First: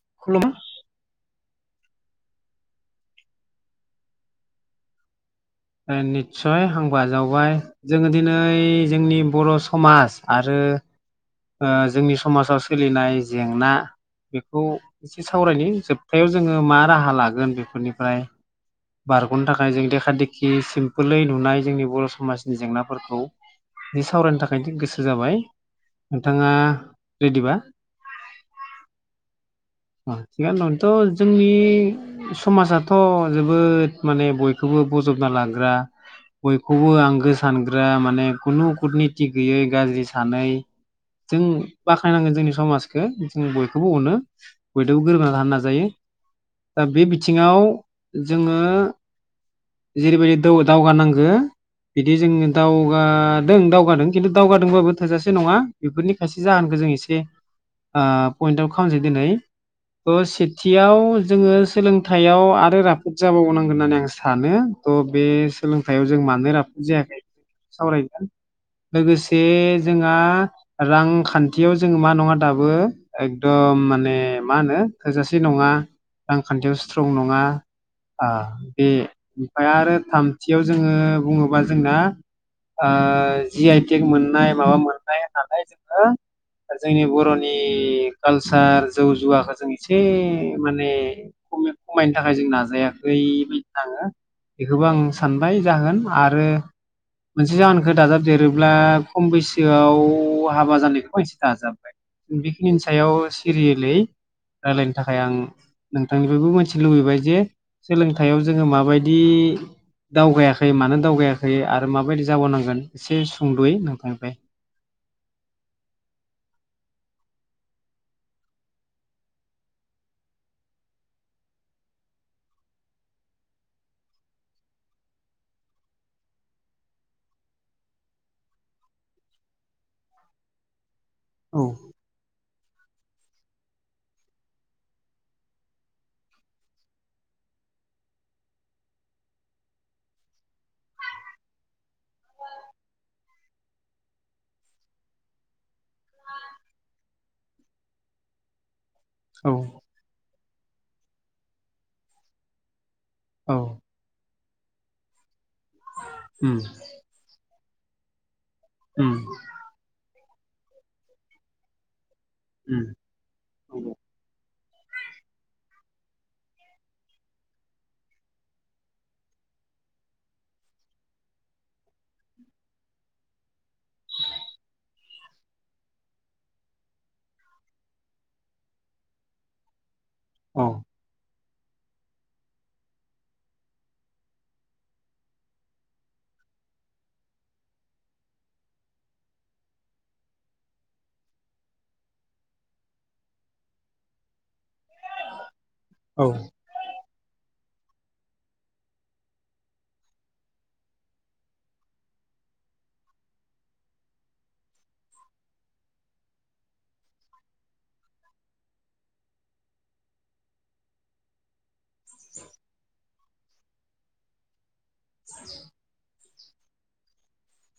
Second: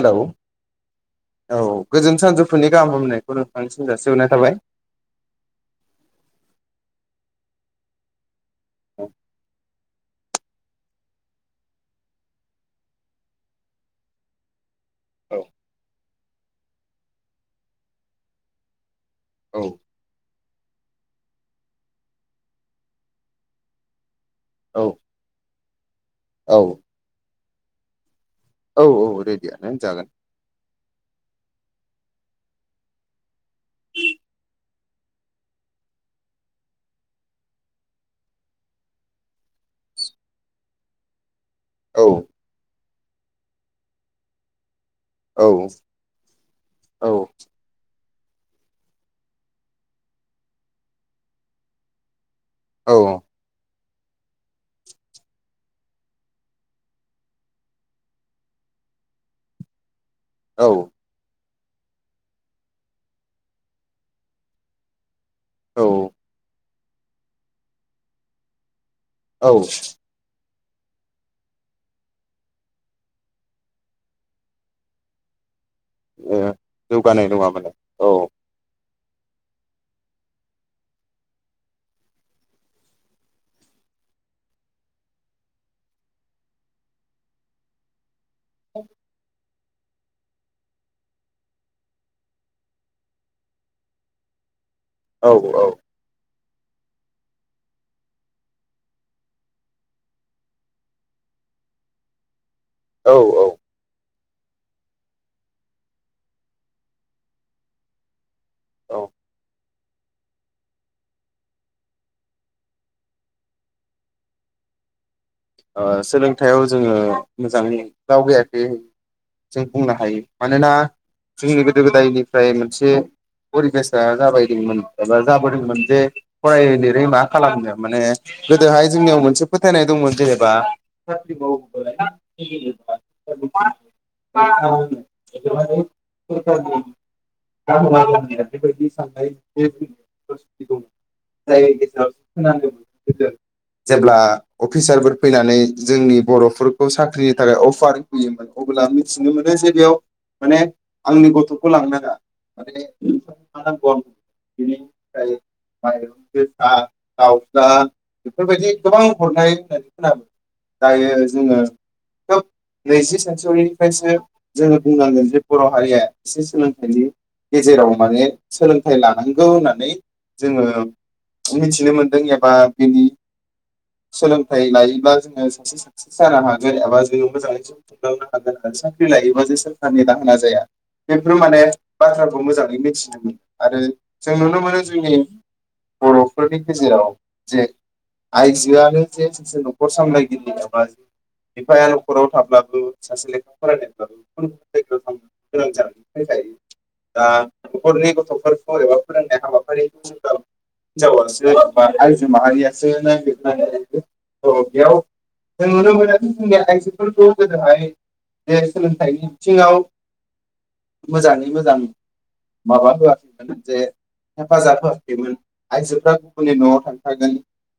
Hello खुलुम औ गोजोन सानजौफुनि गाहाम हामलायनायखौ नोंथांनिसिम जासिहरनाय थाबाय निस्सय आंबो आजावबाय जोङो दिनै दिनै जोंनि बर' समाज आरो ओ जोंनि समाजाव सोलिनाय जेंना बेखौ एसे औ सावरायनि जोब जोबनायाव जोङो मा राहा लागोन बेफोरनिफ्राय बारग'नो औ थाखाय जों देखा दिेखि सिम्पोलै नुनाय जोंनि बर' समाजनि जेंनाफोरखौ सावरायनो थाखाय औ गोसो जाबाय नोंथाङा रेडिबा औ औ रे [unintelligible] जोंनि समाजाथ' जोबोद माने बयखौबो बजबना लाग्रा बयखौबो आंगो सानग्रा माने खुनु कुटनित गैयै गाज्रि सानै जों औ बाख्नायनांगोन जोंनि समाज जों बयखौबो अनो बयदबो गोरोबा औ रानना जायो दा बे औ बिथिङाव जोङो जेरैबायदि दौ दावगानांगो बिदि जोङो औ दावगादों दाव दावगादों खिन्थु दावगादोंबाबो थोजासे नङा बेफोरनि खायसे जाहोनखौ जों एसे ओ पयेन्ट आउट खालामनोसै दिनै ओ औ सेथियाव जोङो सोलोंथाइयाव आरो राफोद जाबावनांगोन होननानै आं सानो थह बे औ सोलोंथायाव जों मानो राफ जायाखै सावरायदों। लोगोसे औ जोंहा रां खान्थियाव जोङो मा नङा दाबो एकदम माने मा होनो थोजासे नङा। रांखान्थियाव स्ट्रं जौगानाय नङा माने औ आ बे ओमफ्राय आरो थामथियाव जोङो बुङोबा जोंना ओ जि आइ टेक मोननाय माबा मोननाय होननानै जोङो जोंनि बर'नि कालसार जौ जुवाखौ जों एसे माने ख खमायनो थाखाय जों नाजायाखै बायदि थाङो। बेखौबो आं औ सानबाय औ जाहोन आरो मोनसे जाहोनखौ दाजाब देरोब्ला खम बैसोआव हाबा जानायखौ बसे दाजाबबाय बे बिनि सायाव औ औ सिरियेलै रायलायनो थाखाय आं नोंथांनिफ्रायबो मिथिनो लुबैबाय जे सोलोंथाइ आव जोङो माबायदि दावगायाखै मानो दावगायाखै आरो माबायदि जाबाव नांगोन एसे सुंद'यै नोंथांनिफ्राय। ओ सोलोंथायाइयाव जोङो मोजां दावगायाखै जों बुंनो हायो मानोना जोंनि गोदो गोदायनिफ्राय मोनसे परिबेसा जाबाय दोंमोन एबा जाबोदोंमोन जे फराय लिरै मा खालामनो माने गोदोहाय जोंनियाव मोनसे फोथायनाय दंमोन जेरै बा साथ औ बा [inaudible] [inaudible] बेफोरावहायल जायनि [inaudible] जेब्ला अफिसार फैनानै जोंनि बर'फोरखौ साख्रिनि थाखाय अफार होयोमोन अब्ला मिथिनो औ मोनो जे बेयाव माने आंनि गथ'खौ लांनाङा माने [inaudible] औ म नांगौ बिनि दायो [inaudible] बा दिद उम आ आव दा बेफोरबायदि गोबां उम हरनाय होन दायो जोङो खोब नैजि सेन्सुरिनि उम फ्रायसो जोङो बुंनांगोन जे बर' हारिया एसे सोलोंथाइनि गेजेराव माने सोलोंथाइ लानांगौ होननानै जोङो मिथिनो मोनदों एबा बिनि सोलों थाइ लायोब्ला जोङो सासे साक्सेस जानो हागोन एबा जोङो मोजाङै ज खुंलांनो हागोन आरो साख्रि लायोबा जे सोरखारनि रां जाया औ बे बेफोर माने बाथ्राखौ मोजाङै मिथिनो मोन आरो जों नुनो मोनो जोंनि बर'फोरनि गेजेराव जे आइजो आनो सासे न'खर सामलायगिरि एबा बिफाया न'खराव थाब्लाबो सासे लेखा फरायनायब्लाबो गुबुन गुबुन जायगायाव थांनो गोनां औ जानायनिफ्राय जायो दा न'खरनि गथ'फोरखौ एबा फोरोंनाय हाबाफारिखौ ज हिनजावासो एबा आइजो माहारियासो नागिरनानै अ बेयाव जों नुनो मोनो जोंनिया आइजोफोरखौ गोदोहाय जे सोलोंथाइनि बिथिङाव मोजाङै मोजां माबा जे हेफाजाब होआाखैमोन आइजोफ्रा गुबुननि न'आव थांखागोन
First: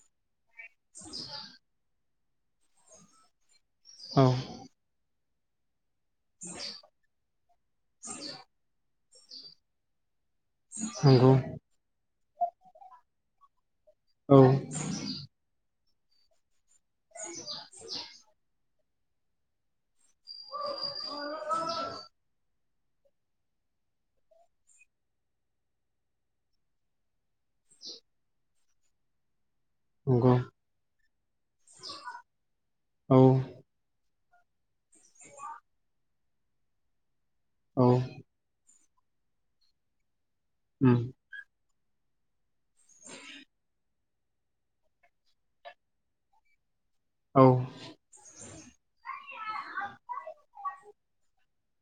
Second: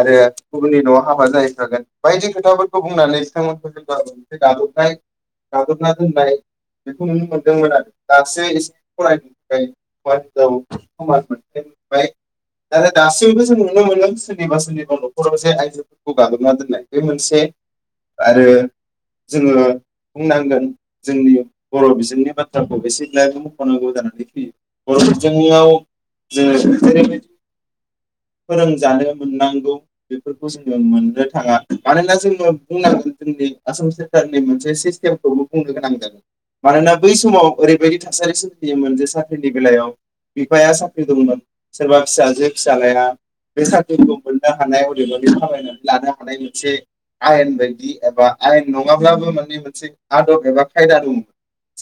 आरो गुबुननि न'आव हाबा जाहैखागोन बायदि खोथाफोरखौ बुंनानै बिथांमोन औ दाबथाय गादबना दोननाय बेखौ नुनो मोनदोंमोन आरो दासो एसे फरायनो औ समान नंगौ मोनथाय मोनबाय आरो दासिमबो जोङो नुनो मोनदों औ सोरनिबा सोरनिबा न'खराव जे आइजो खौ गाग्लोबना दोननाय बे मोनसे आरो जोङो बुंनांगोन जोंनि बर' बिजोंनि बाथ्राखौ एसेब्लाबो मख'नांगौ जानानै फैयो बर' बिजोआव जोङो जेरैबायदि फोरोंजानो मोननांगौ नंगौ बेफोरखौ जों मोननो थाङा मानोना जोङो बुंनांगोन औ जोंनि आसाम सोरखारनि मोनसे सिस्टेमखौबो बुंनो गोनां जादों मानोना बै समाव औ ओरैबायदि थासारि सोमजियोमोन जे साख्रिनि बेलायाव बिफाया उम साख्रि दंमोन सोरबा फिसाजो फिसालाया बे साख्रिखौ मोननो हानाय अधिकार खामायनानै लानो हानाय मोनसे औ आयेन बायदि एबा आयेन नङाब्लाबो माने मोनसे आदब एबा खायदा दङमोन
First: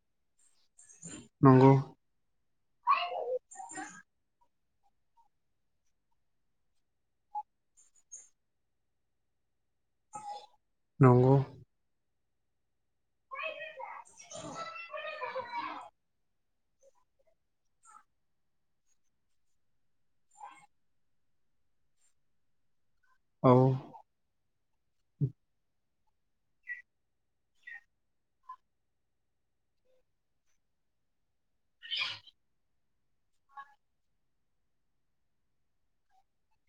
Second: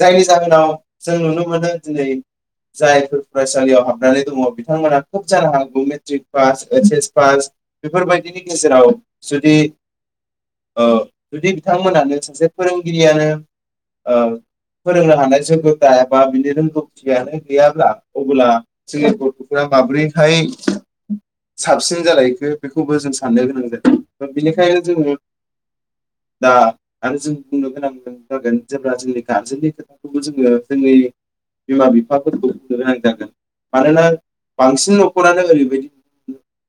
जायनि जाहोनाव जों नुनो मोनो नंगौ दिनै जायफोर फरायसालियाव हाबनानै दङ बिथांमोना खोब जानो हागौ matric pass H S pass बेफोरबायदि नि गेजेराव जुदि ओ नंगौ जुदि बिथांमोनानो सासे फोरोंगिरियानो ओ फोरोंनो हानाय जैगटा एबा बिनि रोंगौथियानो गैयाब्ला अब्ला जोंनि गथ'आ माब्रैहाय साबसिन जालायखो बेखौबो जों सा साननो औ गोनां जादों बिनिखायनो जोङो दा आरो जों बुंनो गोनां जागोन जेब्ला जोंनि गारजेननि खोथाखौबो जोङो जोंनि बिमा बिफाफोरखौ बुंनो गोनां जागोन मानोना बांसिन न'खरानो ओरैबायदि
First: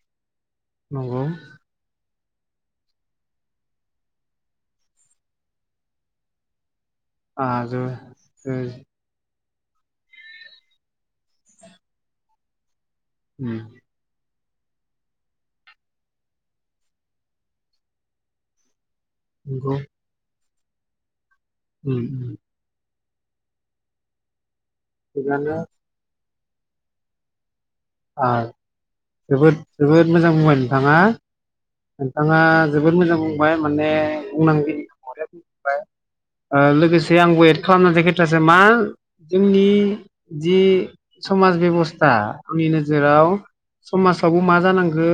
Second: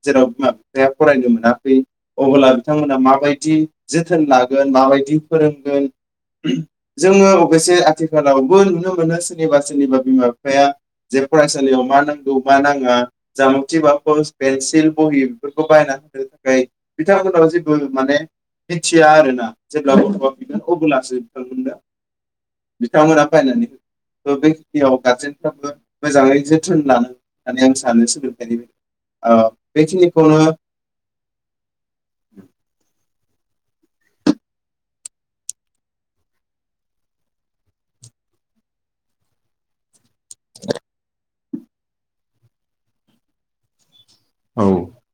जेराव बिमा बिफाया नंगौ फरायहोनो मोना अब्ला बिथांमोना माबायदि जोथोन लागोन माबायदि फोरोंगोन जोङो आ अबयसे जो जो आथिखालावबो नुनो मोनो सोरनिबा सोरनिबा बिमा बिफाया जे फरायसालियाव मा नां गौ मा नाङा उम जामथि बाक'ज पेन्सिल बहि बेफोरखौ बायनानै हो बिथांमोनाव जेबो माने मिथिया आरोना नंगौ जेब्ला गथ'आ बिगोन अब्लासो हो उम उम [unintelligible] ओ बेै याव थिगानो गारजेफ्राबो मोजाङै जोथोन लानो होननानै आं सानो आ सोलोंथायाइनि ओ बेखिनिखौनो आ नोंथाङा जोबोद मोजां बुं बाय माने बुंनांगौ खिनाखौ बरेया बुंबाय ओ लोगोसे आंबो एट खालामनोसै कैटासो मा जोंनि जि समाज बेब'स्था। आंनि नोजोराव। समाजावबो मा औ जानांगो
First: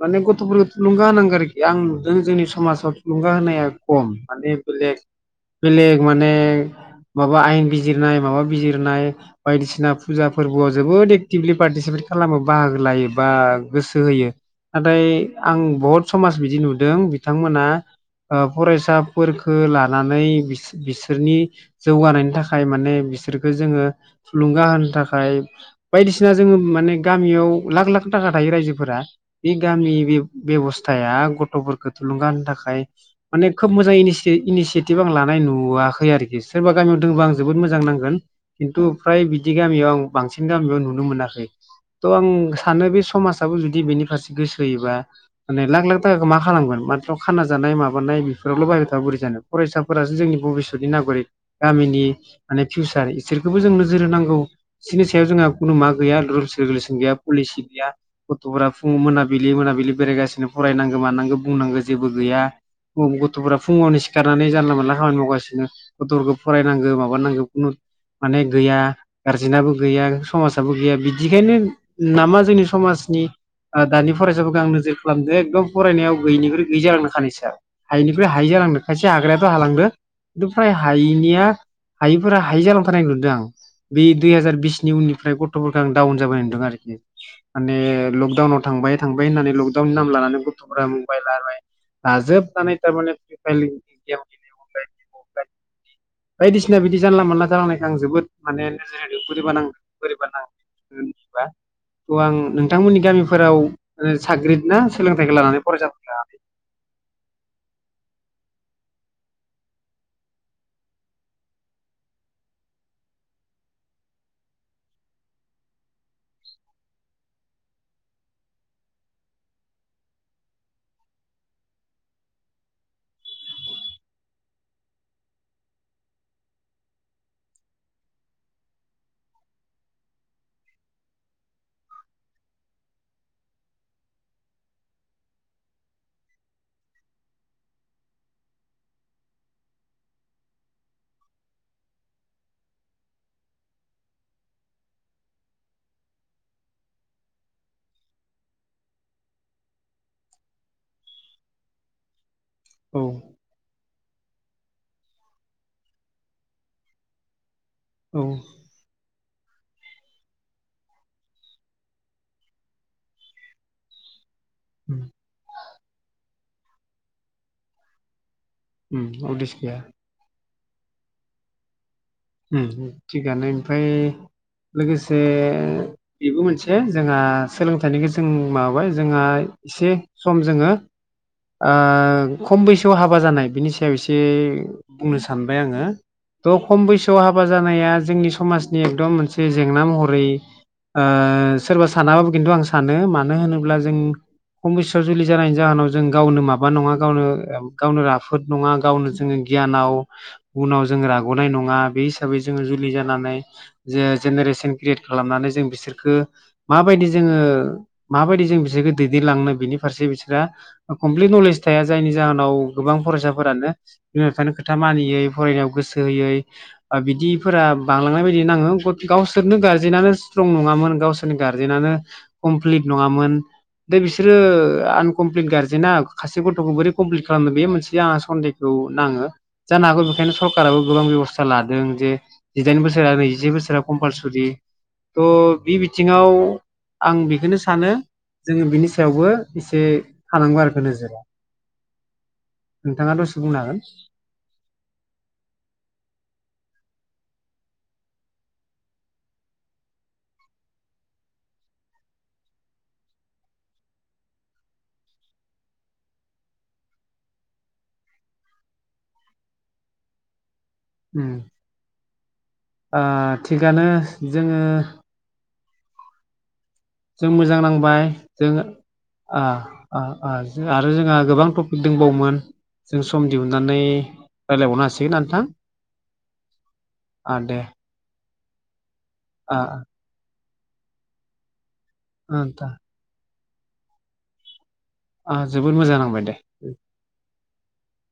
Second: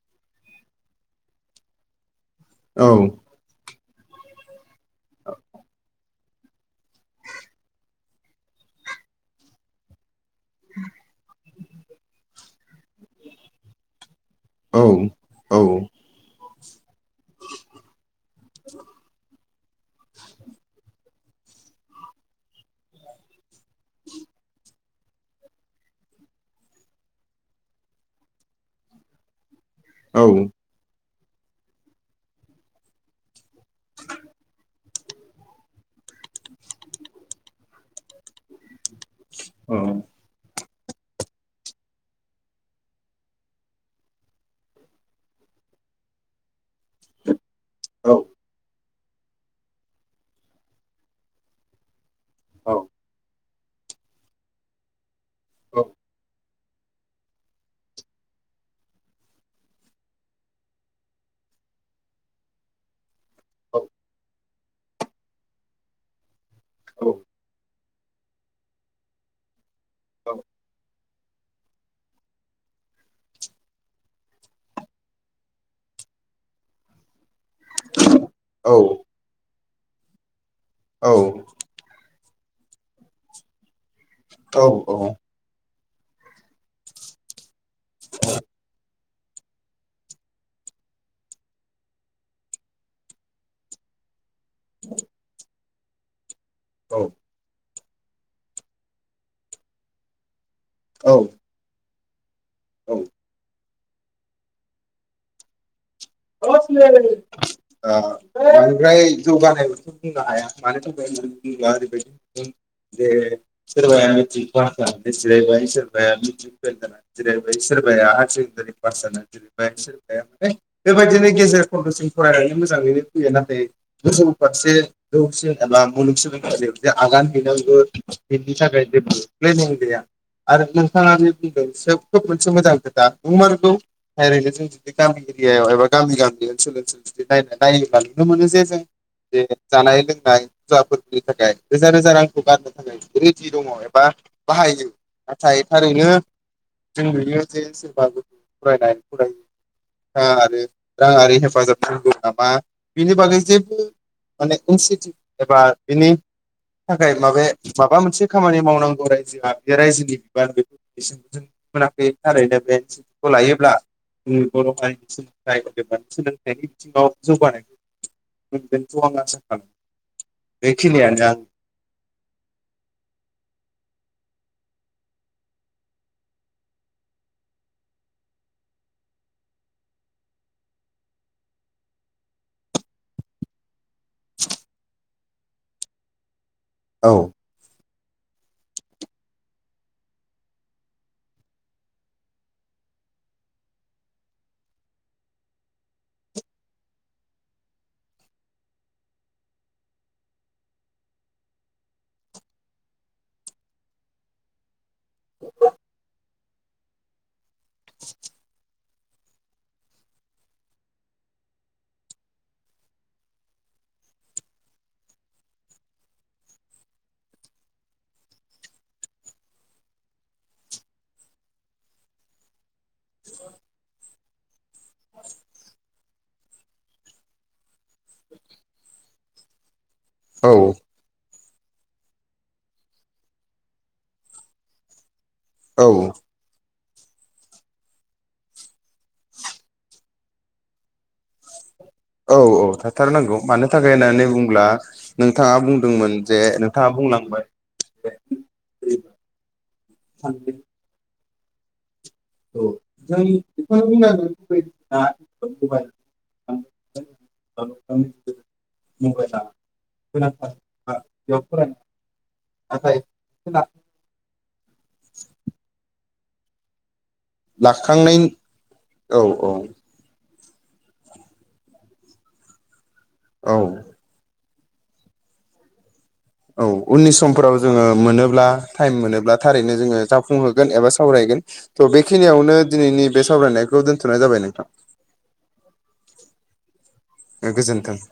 माने गथ'फोरखो थुलुंगा होनांगो आरोखि आं [unintelligible] जोंनि औ समाजाव थुलुंगा होनाया खम माने बेलेक बेलेक। माने माबा आयेन बिजिरनाय माबा बिजिरनाय बायदिसिना फुजा फोरबोआव जोबोदै टिमलि पार्टिसिपेट खालामो बाहागो लायो बा गोसो होयो। औ नाथाय औ आं बहुत समाज बिदि नु दों बि बिथांमोना ओ फरायसाफोर खो लानानै बि-बिसोरनि जौगानायनि थाखाय माने बिसोरखौ जोङो थुलुंगा होनो थाखाय। बायदिसिना जोङो माने गामियाव लाख लाख थाखा थायो रायजोफोरा। बे गामि बे औ बेब'स्थाया। गथ'फोरखौ थुलुंगा होनो थाखाय माने खोब मोजां इनि इनिसियेटिभ आं लानाय नुवाखै आरोखि सोरबा गामियाव दङबा आं जोबोद मोजां नांगोन खिन्थु फ्राय बिदि औ गामयाव आं बांसिन गामियावनो नुनो मोनाखै थ' आं सानो बे समाजाबो जुदि बेनि फारसे गोसो होयोबा माने लाख लाख थाखाखौ मा खालामगोन माथ्र खाना जानाय औ माबानाय बेफोरावल' बायहाय बा बोरै जानो फरायसाफोरासो जोंनि भबिसतनि नागरिक गामिनि माने औ फिउसार इसोर। खौबो जों नोजोर होनांगौ बिसिनि सायाव जोङो खुनु मा गैया रेगुलेसन गैया पलिसि गैया गथ'फोरा फुङाव मोनाबिलि मोनाबिलि बेरायगासिनो फरायनांगौ मानांगौ बुंनांगौ जेबो गैया। गथ'फोरा फुङावनो सिखारनानै जानला मोनला खामानि मावगासिनो गथ'फोरखौ फरायनांगौ माबानांगौ खुनु माने गैया गारजेनाबो गैया। समाजाबो गैया बि दिखायनो नामा जोंनि समाजनि आ दानि फरायसाफोरखौ आं नोजोर खालामदों एकदम फरायनायाव गैयिख्रुइ गैयै जालां खानोसै। हायिनिफ्राय हायि औ जालांदों खायसे हाग्रायाथ' हालांदों। बो [unintelligible] फ्राय हायिनिया हायि। फोरा हायि जालां थानार नुदों आं। बे दुइ हाजार औ बिसनि औ उननि गथ'फोरखौ आं डाउन जाबाय नुदों आरोखि । माने लकडाउनाव थांबाय थांबाय होननानै लकडाउननि नाम लानानै गथ'फोरा मबाइल लाबाय लाजोबनानै थारमाने फ्रि फायार गेम [inaudible] बायदिसिना बिदि जानला मोनला जालांनाय आं जोबोद माने नोजोर होदों बोरैबा नाङो बोरैबा नाङो। उम बा गौ आं नोंथांमोननि गामिफोराव साग्रिद ना सोलोंथाइखौ लानानै फरायसा [unintelligible] ओ बांद्राय जौगानायबोथ' बुंनो हाया मानि थाखाय होनना बुङोब्ला ओरैबायदि नुदों जे सोरबाया मेट्रिक पास जानानै जिरायबाय सोरबाया मित्रिक फेल जानानै जिरायबाय सोरबाया हायार सेकेडारि पास जानाय जिरबाय सोरबाया माने बेबायदिनो गेजेर खन्द'सिम फरायनानै मोजाङैनो फैयो नाथाय गोजौ फारसे जौसिन एबा मुलुगसोलोंथाइलियाव जे आगान हैनांगौ बिनि थाखाय जेबो प्लेनिं गैया आरो नोंथाङा बे बुंदों सोब खोब मोनसे मोजां खोथा नंमारगौ ओरैनो जों जुदि गामि एरियायाव एबा गामि गामि ओनसोल ओनसोल जुदि नायनानै नायोब्ला नुनो मोनो जे जों बे जानाय लोंनाय फुवाफोरनि थाखाय रोजा रोजा रांखौ गारनो थाखाय रेडि दङ एबा बाहायो नाथाय थारैनो जों नुयो जे सोरबा गथ' फरायनाय हुदाखौ [unintelligible] आरो रांआरि हेफाजाब थानांगौ। माबा औ बिनि बागै जेबो माने इनसिटिउट एबा बिनि थाखाय माबे माबा औ मोनसे खामानि मावनांगौ रायजोआ रायजोनि बिबान बेखौ एसेखौ मोनाखै थारैनो बेखौ लायोब्ला जोंनि बर'हाय सोलोंथाइ एबा सोलोंथाइनि बिथिङाव जौगानाय उम मोनगोनखौ आं आसा उदिस खालाम गैया बेखिनियानो ना । उम थिगानो ओमफ्राय लोगोसे बेबो मोनसे जोंहा सोलोंथाइनिखौ जों माबाबाय जोंहा एसे सम जोङो ओ खम बैसोआव हाबा जानाय बिनि सायाव एसे बुंनो सानबाय आङो त' औ त' हाबा जानाया जोंनि समाजनि एकदम मोनसे जेंना महरै ओ सोरबा सानाबाबो खिन्थु आं सानो मानो होनोब्ला जों खम बैसोआव जुलि जानायनि जाहोनाव जों गावनो माबा नङा गावनो गावनो राफोद नङा गावनो जोङो गियानाव उनाव जोङो राग'नाय नङा। बे हिसाबै जोङो जुलि जानानै जे जेनेरेसन क्रियेट खालामनानै जों बिसोरखो माबायदि जोङो माबायदि जों बिसोरखो दैदेनलांनो बिनि फारसे बिसोरो कमप्लिट नलेज थाया जायनि जाहोनाव गोबां फरायसाफोरानो बिमा बिफानि खोथा मानियै फरायनायाव गोसो होयै बिदिफोरा बांलांनाय बायदि नाङो गावसोरनो गार्जेनानो स्ट्रं नङामोन गावसोरनि गार्जेनानो कमप्लिट नङामोन दा बिसोरो आनकमप्लिट गार्जेना खासे गथ'खौ बोरै कमप्लिट खालामनो बे मोनसे आंहा सन्देहखौ नाङो। जानो हागौ बेखायनो औ सरकाराबो गोबां बेबस सालाद। उम जे जिडाइन बोसोर नैजिसे बोसोरा कमपालसरि थ' बि औ बिथिङाव आं बेखौनो सानो जोङो बिनि सायावबो एसे थानांगौ आरो नोजोरा औ नोंथाङा दसे थाथारनांगौ बुंनो मानो हागोन थाखाय होननानै बुङोब्ला नोंथाङा बुंदोंमोन जे नोंथाङा बुंलांबाय [inaudible] [unintelligible] उ बेयाव फरायनाय नाथाय थिगानो जोङो जों मोजां नांबाय लाखांनाय जों औ आरो जोंहा गोबां टपिक दंबावोमोन जों सम औ दिहुन्नानै रायज्लायबावनो हासिगोना नोंथां? औ उननि आ समफोराव दे जोङो मोनोब्ला टाइम मोनोब्ला आ थारैनो आ जोङो जा फुंहोगोन एबा सावरायगोन थ' बेखिनियावनो नोंथां दिनैनि बे सावरायनायखौ दोनथ'नाय जाबाय नोंथां आ जोबोद मोजां नांबाय दे गोजोन्थों [inaudible]